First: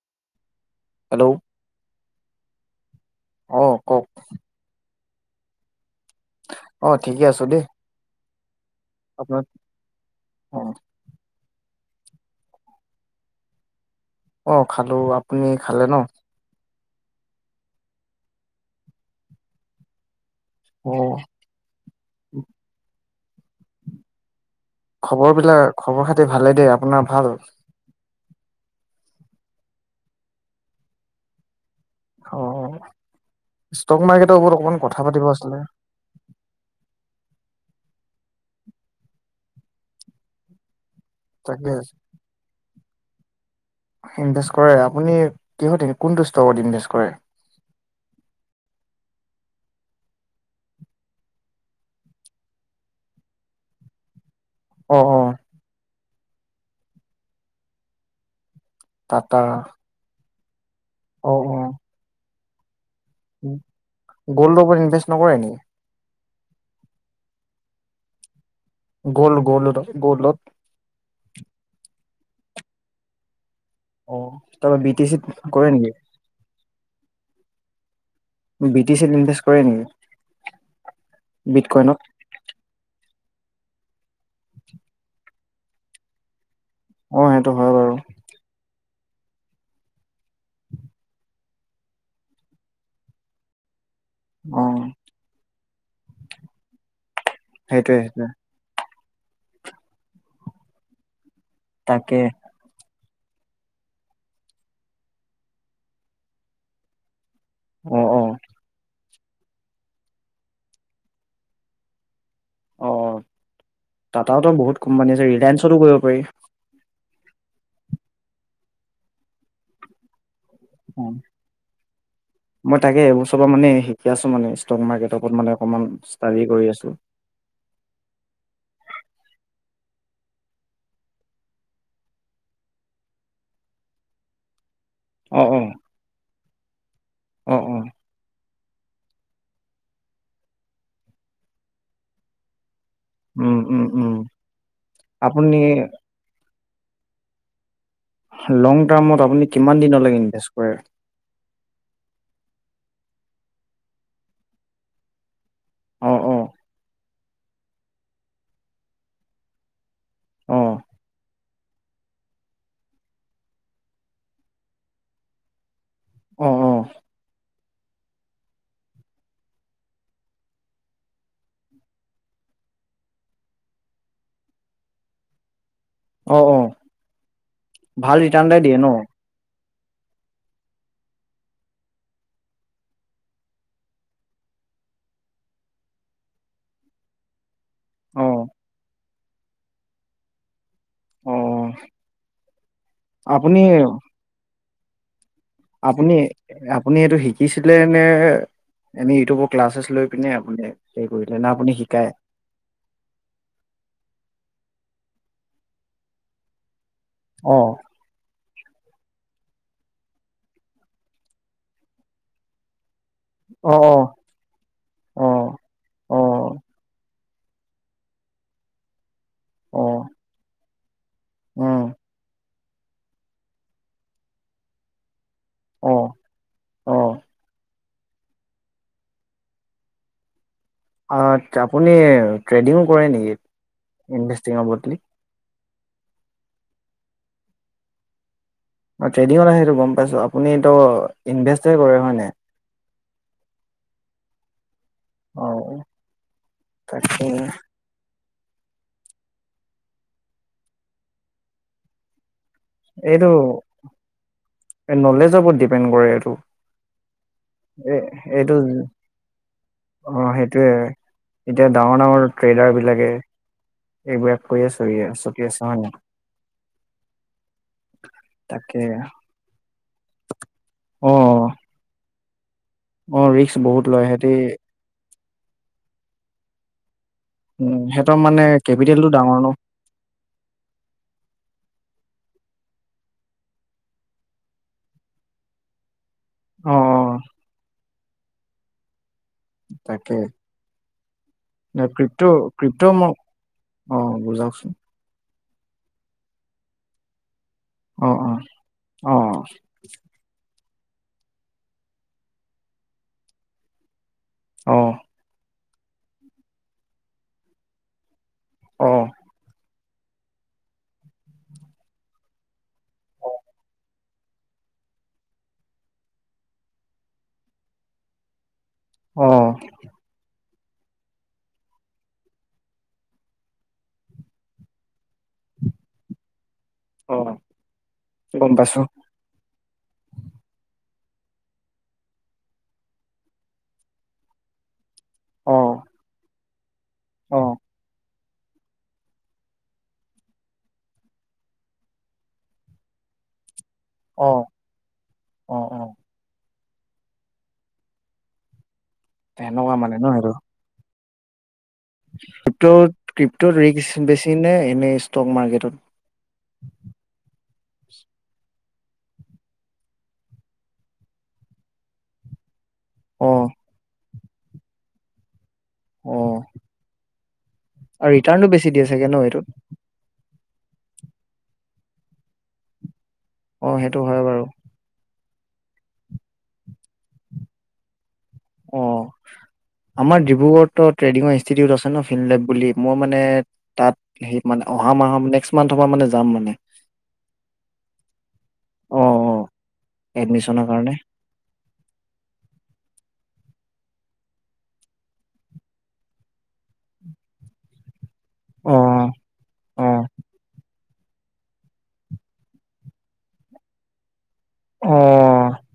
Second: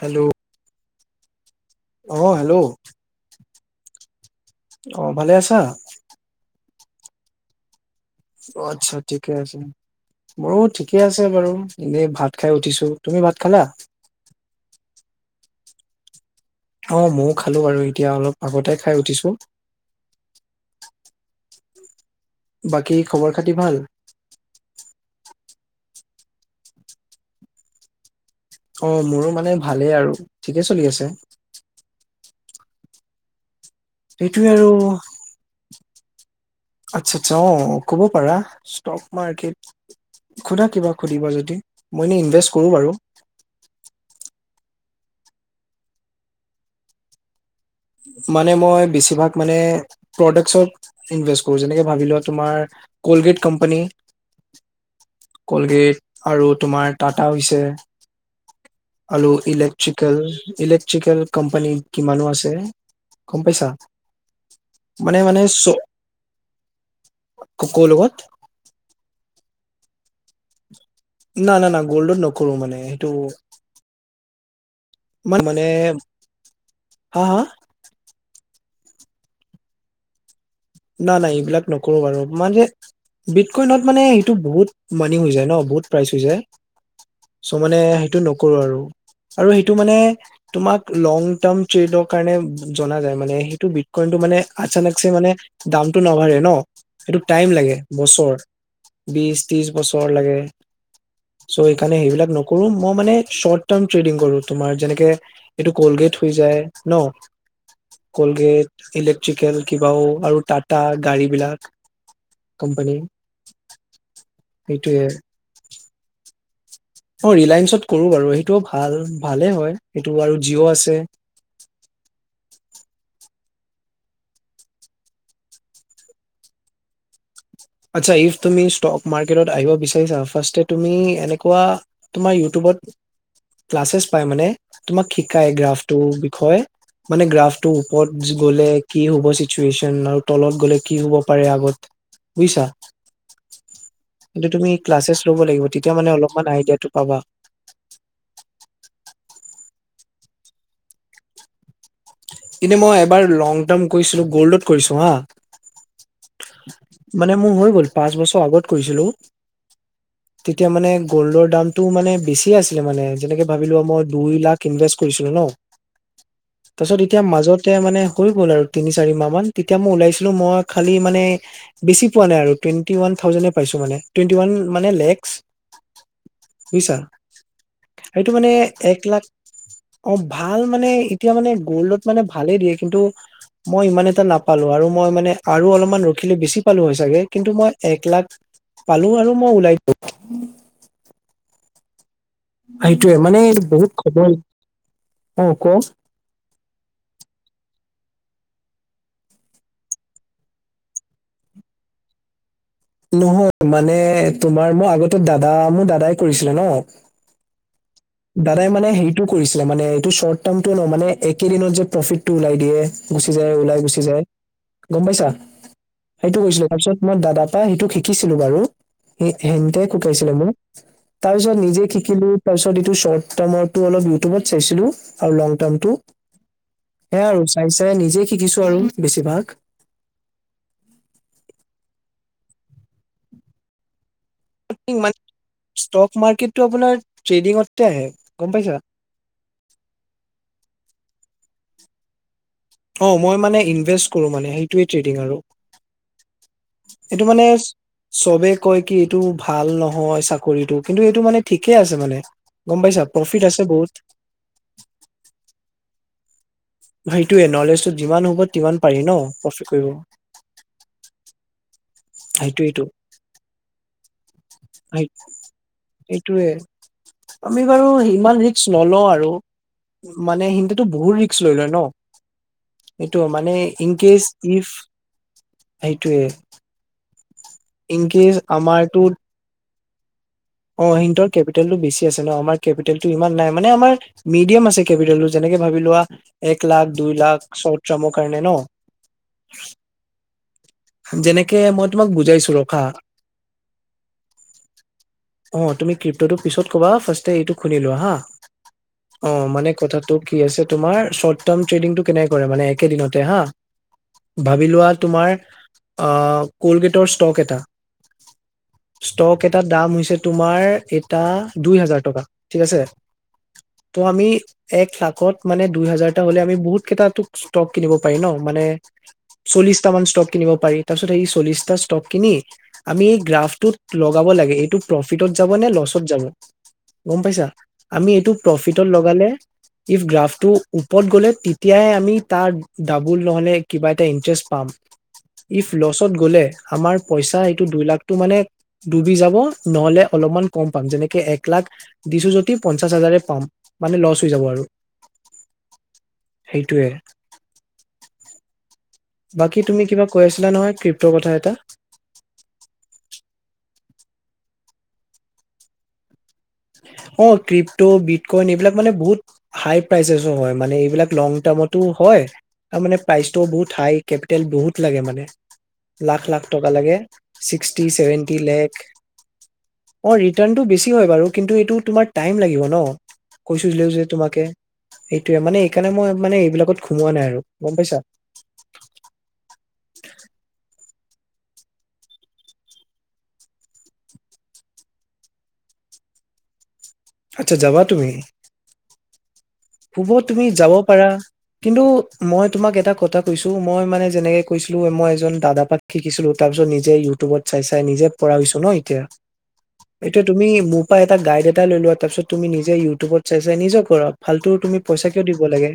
Hello, hello অ' hello, অ কওক অ, ভালে আছা? অ' ঠিকে আছো দেই। আচ্ছা ঠিকে আপোনাৰ আছে মোৰো অ ঠিকে আছে বাৰু। দেই ভাত খাই উঠিছো তুমি ভাত খালা? অ খালো আপুনি খালে ন? অ ময়ো খালোঁ আৰু এতিয়া অলপ আগতে খাই উঠিছোঁ। অ', বাকী খবৰ খাতি ভাল? খবৰ বিলাক খবৰ খাতি ভালেই দেই আপোনাৰ ভাল? অ মোৰো মানে ভালেই আৰু ঠিকে চলি আছে। অ, ষ্টক মাৰ্কেটৰ সেইটোয়ে ওপৰত আৰু অকণমান কথা পাতিব আছিলে। আচ্ছা-আচ্ছা অ ক'ব পাৰা ষ্টক মাৰ্কেট সোধা কিবা? সুধিবা যদি তাকে মই এনেই ইনভেষ্ট কৰো বাৰু। [inaudible] ইনভেষ্ট কৰে আপুনি কিহতে কোনটো ষ্টকত ইনভেছ কৰে। মানে মই বেছি ভাগ মানে প্ৰদাক্স ইনভেষ্ট কৰোঁ যেনে ভাবোৱা তাৰ কলগেট কোম্পানী। অ অ কলগেট, আৰু তোমাৰ টাটা হৈছে। আলু টাটা ইলেক্ট্ৰিকেল, ইলেক ট্ৰিকেল অ অ কম্পেনী কিমানো আছে। তে গ'ল্ডৰ ওপৰত ইনভেষ্ট মানে মানে নকৰে নি? চ ক'ৰ লগত গ'ল-গ'ল-গ'লত না-না-না গ'ল্ডত নকৰো মানে সেইটো অ, তাৰপিছত বি টি চি মান ত মানে কৰে নেকি? হা হা বি টি চত ইনভেষ্ট কৰে নেকি? নাই-নাই এইবিলাক বিট নকৰো কইনত বাৰু মানে। বিত কৈনত মানে। টো বহুত মানি হৈ যায় ন। বহুত পাইছো যে। অ সেইটো চ' হয় মানে বাৰু সেইটো নকৰো আৰু। আৰু সেইটো মানে তোমাক লংটাৰ্ম ট্ৰেডৰ কাৰণে জনা যায় মানে সেইটো কিন্তু মানে অ আচানকছে মানে দামটো নাবাৰঢ়ে ন সেইটো টাইম লাগে সেইটোৱে সেইটোৱে বছৰ বিশ ত্ৰিশ বছৰ ও লাগে চ' সেইকাৰণে তাকে সেইবিলাক নকৰো মই মানে শ্বৰ্ট টাৰ্ম ট্ৰেডিং কৰো তোমাৰ যেনেকে এইটো কলগেট হৈ যায় ন অ অ কলগেট ইলেক্ট্ৰি চিকেন কিবাও আৰু টাটা গাড়ী বিলাক অ কোম্পানী টাটাওতো বহুত সেইটোয়ে কোম্পানী আছে ৰিলায়েন্সতো কৰিব পাৰি অ ৰিলায়েন্সত কৰো বাৰু সেইটোও ভাল ভালে হয় সেইটো আৰু জিঅ' আছে হম মই তাকে এবছ তোমাৰ মানে শিকি আছো মানে ষ্টক মাৰ্কেটৰ ওপৰত মানে অকমান ষ্টাডি কৰি আছো আচ্ছা ইফ তুমি ষ্টক মাৰ্কেটত আহিব বিচাৰিছা ফাষ্টে তুমি এনেকুৱা তোমাৰ ইউটিউবত ক্লাছেছ পায় মানে তোমাক অ', শিকায় অ', গ্ৰাফটোৰ বিষয়ে মানে অ', গ্ৰাফটোৰ অ'। ওপৰত জি গ'লে কি হ'ব সিচুৱেশন আৰু তলত গ'লে কি হ'ব পাৰে আগত বুজিছা উম, উম, উম, কিন্তু তুমি ক্লাছেছ ল'ব আপুনি লাগিব তেতিয়া মানে অলপমান আইডিয়া এটো পাবা লং টাৰ্মত আপুনি কিমান দিনলৈকে ইনভেষ্ট কৰে কিন্তু মই এবাৰ লং টাৰ্ম কৰিছিলো গ'ল্ডত কৰিছো হা অ', অ', [inaudible] মানে মোৰ হৈ গ'ল পাঁচ বছৰ আগত কৰিছিলো তেতিয়া অ', মানে গ'ল্ডৰ দামটো মানে বেছি আছিলে মানে যেনেকে ভাবিলোৱা মই দুই লাখ ইনভেষ্ট কৰিছিলো ন অ', অ', তাপিছত মাজতে মানে হৈ গল আৰু তিনি চাৰি মাহ মান তেতিয়া মই ওলাইছিলো মই খালি মানে বেচি পোৱা নাই আৰু টুয়েন্টি ওয়ান থাউজেন এ পাইছো মানে টুয়েন্টি ওয়ান মানে লেক্স অ', অ', বুজিছা ভাল এইটো ৰিটাৰ্ণ মানে এটা দিয়ে ন? এক লাখ অ ভাল মানে এতিয়া মানে গ'ল্ডত মানে ভালে দিয়ে কিন্তু মই ইমান এটা নাপালো আৰু মই মানে আৰু অলপমান ৰখিলে বেছি পালো হয় চাগে কিন্তু মই এক লাখ অ', পালো আৰু মই ওলাইছো অ সেইটোয়ে মানে আপুনি বহুত খবৰ অ ক আপুনি আপুনি এইটো শিকিছিলে নে এনে ইউটিউবৰ ক্লাছেছ লৈ পিনে আপুনি হেৰি কৰিলে নে আপুনি শিকায় নহয় মানে তোমাৰ মোৰ আগতে দাদা মোৰ দাদাই কৰিছিলে ন আহ দাদাই মানে হেইটো কৰিছিলে মানে এইটো শৰ্ট টাৰ্মটো ন মানে একেদিনত যে প্ৰফিটটো ওলাই দিয়ে গুচি যায় ওলাই অ', গুচি যায় গম অ', পাইছা অ', সেইটো অ'। কৈছিলো তাৰপিছত মই দাদা সেইটো শিকিছিলো বাৰু হেনতে অ', শুকাইছিলে মোক হয় তাৰ পিছত নিজে উম, শিকিলো তাৰপিছত এইটো শৰ্ট টাৰ্মৰটো অলপ ইউটিউবত চাইছিলো আৰু লং টাৰটো অ', অ', স আৰু চাই স নিজেই শিকিছো আৰু বেছিভাগ আ আপুনি ট্ৰেডিঙো কৰে নেকি ইনভেষ্টিঙৰ বদলি ষ্টক মাৰ্কেটটো আপোনাৰ তেডিংত আহে- গম পাইছা? আ নিশ্চয় কৰে হয় নাই অ মই মানে ইনভেষ্ট কৰো মানে সেইটোৱে ট্ৰেডিং আৰু অ', তাকে সটো মানে চবে কয় কি এইটো ভাল নহয় চাকৰিটো কিন্তু এইটো মানে ঠিকে আছে মানে গম পাইছা এইটো প্ৰফিট আছে বহুত নলেজৰ ওৰত ডিপেণ্ড কৰে এইটো সেইটোোৱে নলেজটো এ যিমান এইটো হ'ব িমান পাৰি ন প্ৰফিট অ', সেইটোয়ে কৰিব এতিয়া ডাঙৰ ডাঙৰ ট্ৰেডাৰ সেইটোৱেইটো বিলাকে এইবিলাক কৰিয় চ চটি আছে হয় নে সেইটোয়ে আমি বাৰু ইমান ৰিস্ক নল আৰু মানে সিন্তাতো বহুত ৰিস্ক অ', লৈ লয় ন [inaudible] এইটো অ', মানে ৰিস্ক বহুত লয় ইনকচ সিহঁতি ইফ এইটোৱে উম সিহতৰ মানে কেপিটেলটো ডাঙৰ ন অ সিতৰ কেপিটেলটো বেছি আছে ন আমাৰ কেপিটেলটো ইমান নাই মানে আমাৰ মিডিয়াম আছে কেপিটেলটো যেনেকে ভাবি লোৱা এক অ', লাখ দুই অ', লাখ চ যমকৰণে ন তাকে যেনেকে মই ন তোমাক কৃত বুজাইছো কৃত ৰখা মোক অ বুজাওকচোন অ তুমি ক্ৰিপ্টটো পিত কবা ফাষ্টে এইটো শুনিলো অ', হা অ', অ মানে কথাটোটো কি আছে তোমাৰ শৰ্ট টাৰ্ম ট্ৰেডিংটো কেনেক কৰে মানে একে দিনতে হা ভাবি লোৱা তোমাৰ কলগেটৰ ষ্টক এটা অ', অ', ষ্টক এটা দাম হৈছে তোমাৰ এটা দুই হাজাৰ টকা ঠিক আছে। ত' আমি এক লাখত মানে দুই হাজাৰটা হ'লে আমি বহুত কেইটাটো ষ্টক কিনিব পাৰি ন মানে অ', চল্লিছটামান ষ্টক কিনিব পাৰি তাৰপিছত সেই চল্লিশটা ষ্টক কিনি আমি এই গ্ৰাফটোত লগাব লাগে, এইটো প্ৰফিটত যাব নে ল'ছত যাব। অ গম পাইছা, আমি এইটো গম পাইছো প্ৰফিটত লগালে ইফ গ্ৰাফটো উপৰত গ'লে তেতিয়াই আমি তাৰ ডাবুল নহ'লে কিবা এটা ইন্টাৰেষ্ট পাম। ইফ অ', ল'চত গ'লে আমাৰ পইচা অ', এইটো দুই লাখ টো মানে ডুবি যাব নহ'লে অলপমান কম পাম, যেনেকে এক লাখ দিছো যদি পঞ্চাশ হাজাৰে পাম। মানে লচ হৈ যাব অ', আৰু। অ', অ', সেইটোৱে। বাকী তেনেকুৱা তুমি কিবা কৈ আছিলা নহয় কৃ সেইটো কথা এটা। ক্ৰিপ্তত ক্ৰিপট'ত ৰিস্ক বেছি নে এনেই ষ্টক মাৰ্কেটত অ' ক্ৰিপ্ত বিটকইন এইবিলাক মানে বহুত হাই প্ৰাইচেছো হয় মানে এইবিলাক লং টাৰ্মতো হয় তাৰ মানে প্ৰাইচটোও অ', বহুত হাই কেপিটেল বহুত লাগে মানে। লাখ- অ', লাখ টকা লাগে, ছিক্সটি আৰু ছেভেনটি ৰিটাৰ্ণটো বেছি লেখ। দিয়ে চাগে ন এইটোত অঁ টাৰ্ণটো বেছি হয় বাৰু। কিন্তু এইটো তোমাৰ টাইম লাগিব ন। অ', কৈছিলো সেইটো যে হয় তোমাকে। বাৰু সেইটোৱে মানে এইকাৰণে মই মানে এইবিলাকত সোমোৱা নাই আৰু গম পাইছা। অঁ আমাৰ ডিব্ৰুগড়ত ট্ৰেদিঙৰ ইনস্তিতিউট আছে ন ফিনলেৱ বুলি মই মানে তাত স মানে অহা মাহ নেক্স মান্থৰ মানে যাম মানে। আচ্ছা যাবা তুমি। অ', অ', হ'ব তুমি এডমিশনৰ যাব কাৰণে পাৰা কিন্তু মই তোমাক এটা কথা কৈছো চ' মই মানে যেনেকে কৈছিলো মই এজন দাদাপা শিকিছিলো তাৰপিছত নিজে ইউটিউবত চাই- চাই নিজে পৰা হৈছোঁ ন এতিয়া, অ', অ', এতিয়া তুমি মোক অঁ এটা গাইড এটা লৈ লোৱা তাৰ পিছত তুমি নিজে ইউটিউবত চাই-চাই নিজে কৰা। ফাল্তু তুমি পইচা কিয় দিব অ', লাগে।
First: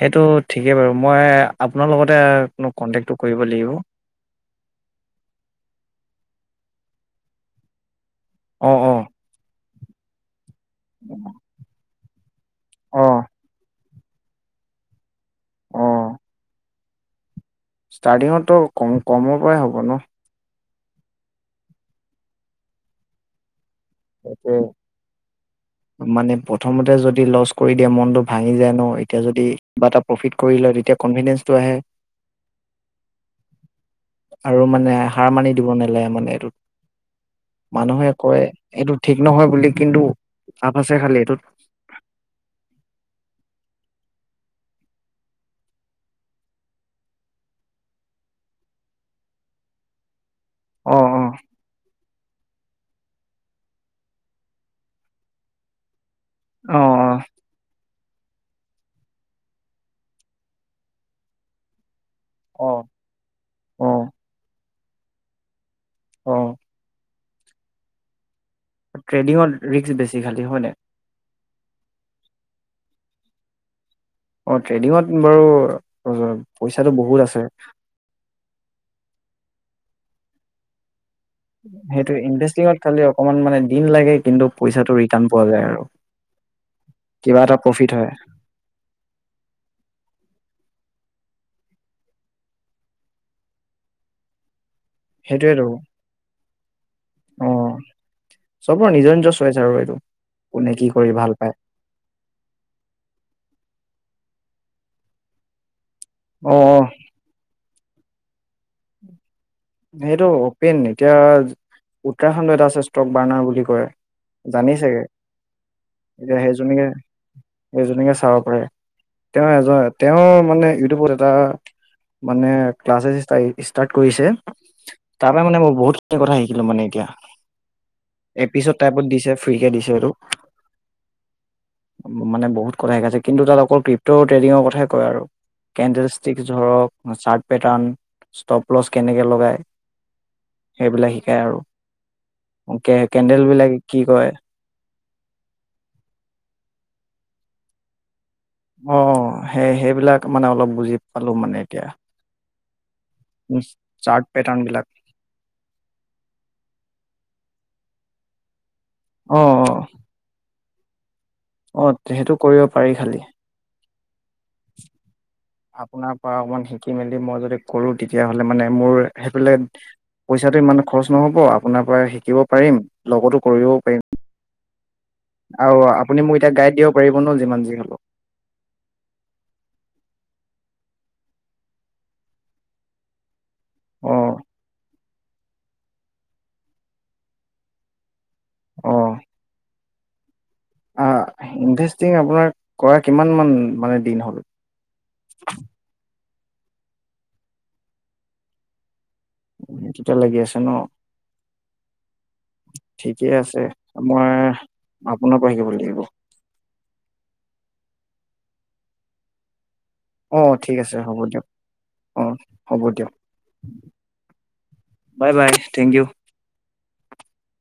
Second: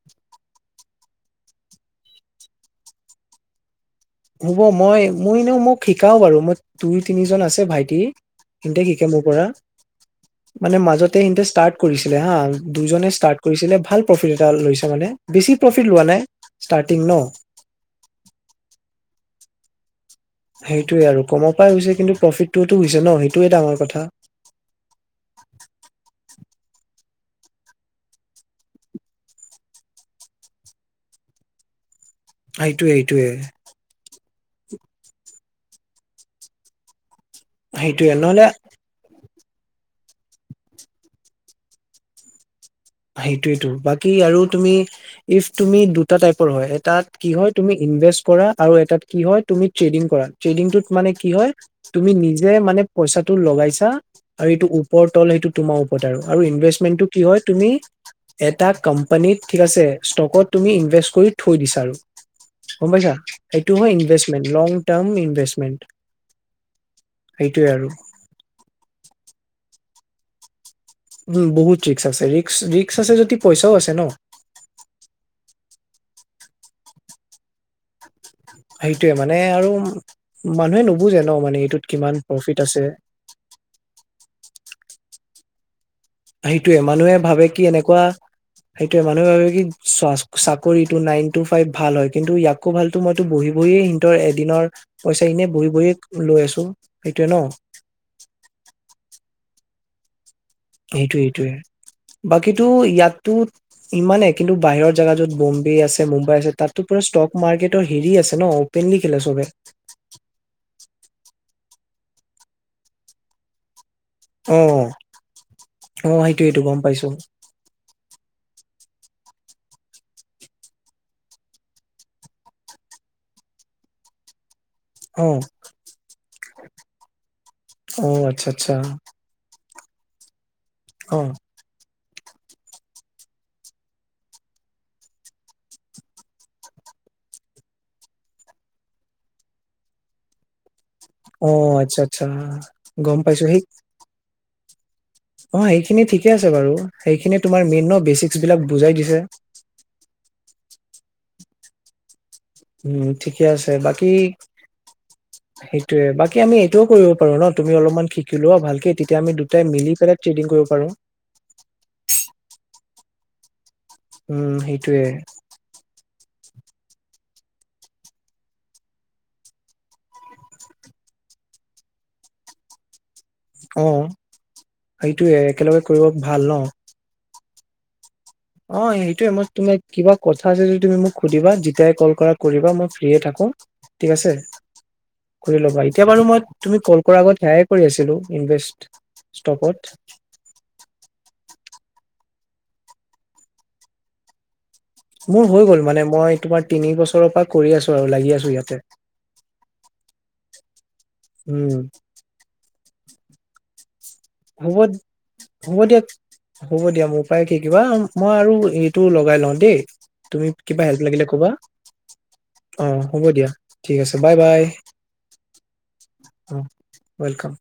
সেইটো ঠিকেই বাৰু মই আপোনাৰ লগতেনো কন্টেক্টো কৰিব লাগিব। হ'ব মই মই এনেও মোক শিকাও বাৰু দুই তিনিজন আছে ভাইটি। অ', সিহঁতে অ', শিকে মোৰ পৰা। মানে মাজতোৰ্ কৰিছিলে হা দুজনে অ', ষ্টাৰ্ট কৰিছিলে ভাল প্ৰফিট এটা লৈছে মানে বেছি প্ৰফিট লোৱা অ', নাই ষ্টাৰ্টিং ন ষ্টাৰ্টিঙতো কম কমৰ পৰাই হ'ব ন সেইটোয়ে আৰু কমৰ পৰাই হৈছে কিন্তু প্ৰফিটটোতো হৈছে ন সেইটোয়ে ডাঙৰ কথা অপৌ মানে প্ৰথমতে যদি লছ কৰি দিয়ে মনতটো ভাঙি যায় ন এতিয়া যদি কিবা এটা প্ৰফিট কৰি লয় তেতিয়া কনফিডেন্ঞ্চটো আহে এইটোৱয়ে এইটোৱে আৰু মানে হাৰ মানি দিব নালাগে মানে এইটোত মানুহে সেইটোয়ে কয় নহ'লে এইটো ঠিক নহয় বুলি কিন্তু আফ আছে খালি এইটোত সেইটোয়টো বাকী আৰু তুমি ইফ তুমি দুটা টাইপৰ হয় এটাত কি হয় তুমি ইনভেষ্ট কৰা আৰু এটাত কি হয় তুমি ট্ৰেডিং কৰা ট্টেডিংটোত অ', মানে কি অ', হয় তুমি নি যে মানে পইচা টো লগাইছা আৰু এইটো ওপৰ তল সেইটো তোমাৰ ওপৰত আৰু ইনভেষ্টমেন্টটো অ', কি হয় এ কোম্পানীত ঠিক আছে ষ্টকত তুমি ইনভেষ্ট কৰি থৈ দিছা অ', গম পাইছা সটো অ', হয় অ', ইনভেমেণ্ট লং টাৰ্ম ইনভেষ্টমেণ্ট সেইটোৱে আৰু ট্ৰেডিঙৰ ৰিক্ক বেছি খালী হয় ন উম বহুত ৰিক্স আছে ৰিক্ ৰিক্ক আছে যদি পইচাও আছে ন অ ট্ৰেডিঙত বাৰু পইচাটো বহুত আছে সেইটোয়ে মানে আৰু মানুহে ন নুবুজে মানে এইটোত কিমান সেইটো প্ৰফিট ইটাৰেষ্টিঙত আছে খালি অকমান মানে দিন লাগে কিন্তু পইচাটো ৰিটাৰ্ণ পোৱা যায় আৰু সেইটোয়ে মানুহে কিবা ভাবে এটা কি প্ৰফিট এনেকুৱা হয় সেইটোয়ে মানুহে ভাবে কি চ চাকৰিত নাইন টু ফাইভ ভাল হয় কিন্তু ইয়াকো ভালতো মইতো বহি বহিয়ে সিহতৰ এদিনৰ পইচা এনেই সেইটোয়েতো বহি বহি লৈ আছো সেইটোৱে ন অ'। চবৰ নিজৰ নিজৰ আৰু এইটো কোনে কি কৰি এইটোোৱে ভাল এইটোৱে পায় বাকীো ইয়াতো ইমানে কিন্তু বাহিৰৰ জেগা যত বম্বে আছে মুম্বাই আছে অ', তাততো পৰা ষ্টক মাৰ্কেট হেৰি আছে ন অপেনলি খেলে চবে সেইটো অপেন এতিয়া। উত্তৰাখণ্ড এটা আছে ষ্টক বাৰ্ণাৰ বুলি কয়। অ জানিছেগে অ এতিয়া সেইটোয়েইটো গম পাইছো সেইজনীকে-সেইজনীকে চাব পাৰে। তেওঁ এজন তেওঁৰ মানে ইউটিউবত এটা মানে ক্লাছেছ ষ্টাৰ্ট কৰিছে। অ তাৰ পৰা মানে মই বহুতখিনি কথা শিকিলো, মানে এতিয়া অ আচ্ছা আচ্ছা এপিছড টাইপত দিছে ফ্ৰীকে দিছে। ভিডিঅ টো অ, মানে বহুত কথা শিকাইছে কিন্তু তাত অকল ক্ৰিপটৰ ট্ৰেডিঙৰ কথাই কয় আৰু কেণ্ডেল ষ্টিক, ধৰক চাৰ্ট পেটাৰ্ন ষ্টপলছ কেনেকে ল ডুবাই সেইবিলাক শিকায় অ', আচ্ছা আচ্ছা আৰু কে গম কেন্দেল পাইছো সেই বিলাক কি কয়। অ সেইখিনি ঠিকে আছে বাৰু সেইখিনি তোমাৰ মেইন বেছিক। অ সেই সেইবিলাক মানে অলপ বুজি পালো মানে এতিয়া উম ঠিকে উম, আছে, বাকী চাৰ্ট পেটাৰ্ণ বিলাক সেইটোয়ে বাকী আমি এইটোও কৰিব পাৰো ন। তুমি অলপমান শিকিলোৱা ভালকে। তেতিয়া আমি অ দুটাই অ মিলি পেলাই ট্ৰেডিং কৰিব পাৰো। অ সেইটো কৰিব পাৰি খালি। উম' সেইটোৱে। আপোনাৰ পৰা অকমান শিকি মেলি মই যদি কৰো তেতিয়াাহলে মানে মোৰ সেইফালে পইচাটো ইমান খৰচ নহব আপোনাৰ পৰা শিকিব পাৰিম। লগতো কৰিব অ', সেইটোয়ে পাৰিম একেলগে আৰু কৰিব আপুনি মোক ভাল ন এতিয়া গাইড দিব পাৰিব ন। যিমান যি হলো। অ' সেইটোয়ে মই তুমাৰ কিবা কথা আছে যদি তুমি মোক সুধিবা যেতিযায় কল কৰা কৰিবা মই ফ্ৰীয়ে থাকো। ঠিক অ আছে। কৰি ল'বা এতিয়া বাৰু মই তুমি কল কৰাৰ আগত সেয়ে কৰি আছিলো। ইনভেষ্ট ষ্টকত এক [inaudible] আহ ইনভেষ্টিং আপোনাৰ কৰা কিমানামান মানে দিন হ'ল। মোৰ হৈ গ'ল মানে মই। তোমাৰ তিনি বছৰৰ পৰা কৰি আছো আৰু লাগি আছো ইয়াতে। এইতোতে লাগি আছে ন। উম, ঠিকেই আছে। মই আপোনাৰ পৰা শিকিব হ'ব-হ'ব লাগিব দিয়া, হ'ব দিয়া মোৰ পৰা শিকিবা। মই আৰু এইটো লগাই লওঁ দেই। অ তুমি ঠিক কিবা আছে হেল্প হ'ব লাগিলে দিয়ক ক'বা অ অ' দিয়ক হ'ব দিয়া ঠিক আছে bye bye bye bye thank you অ। ৱেলকাম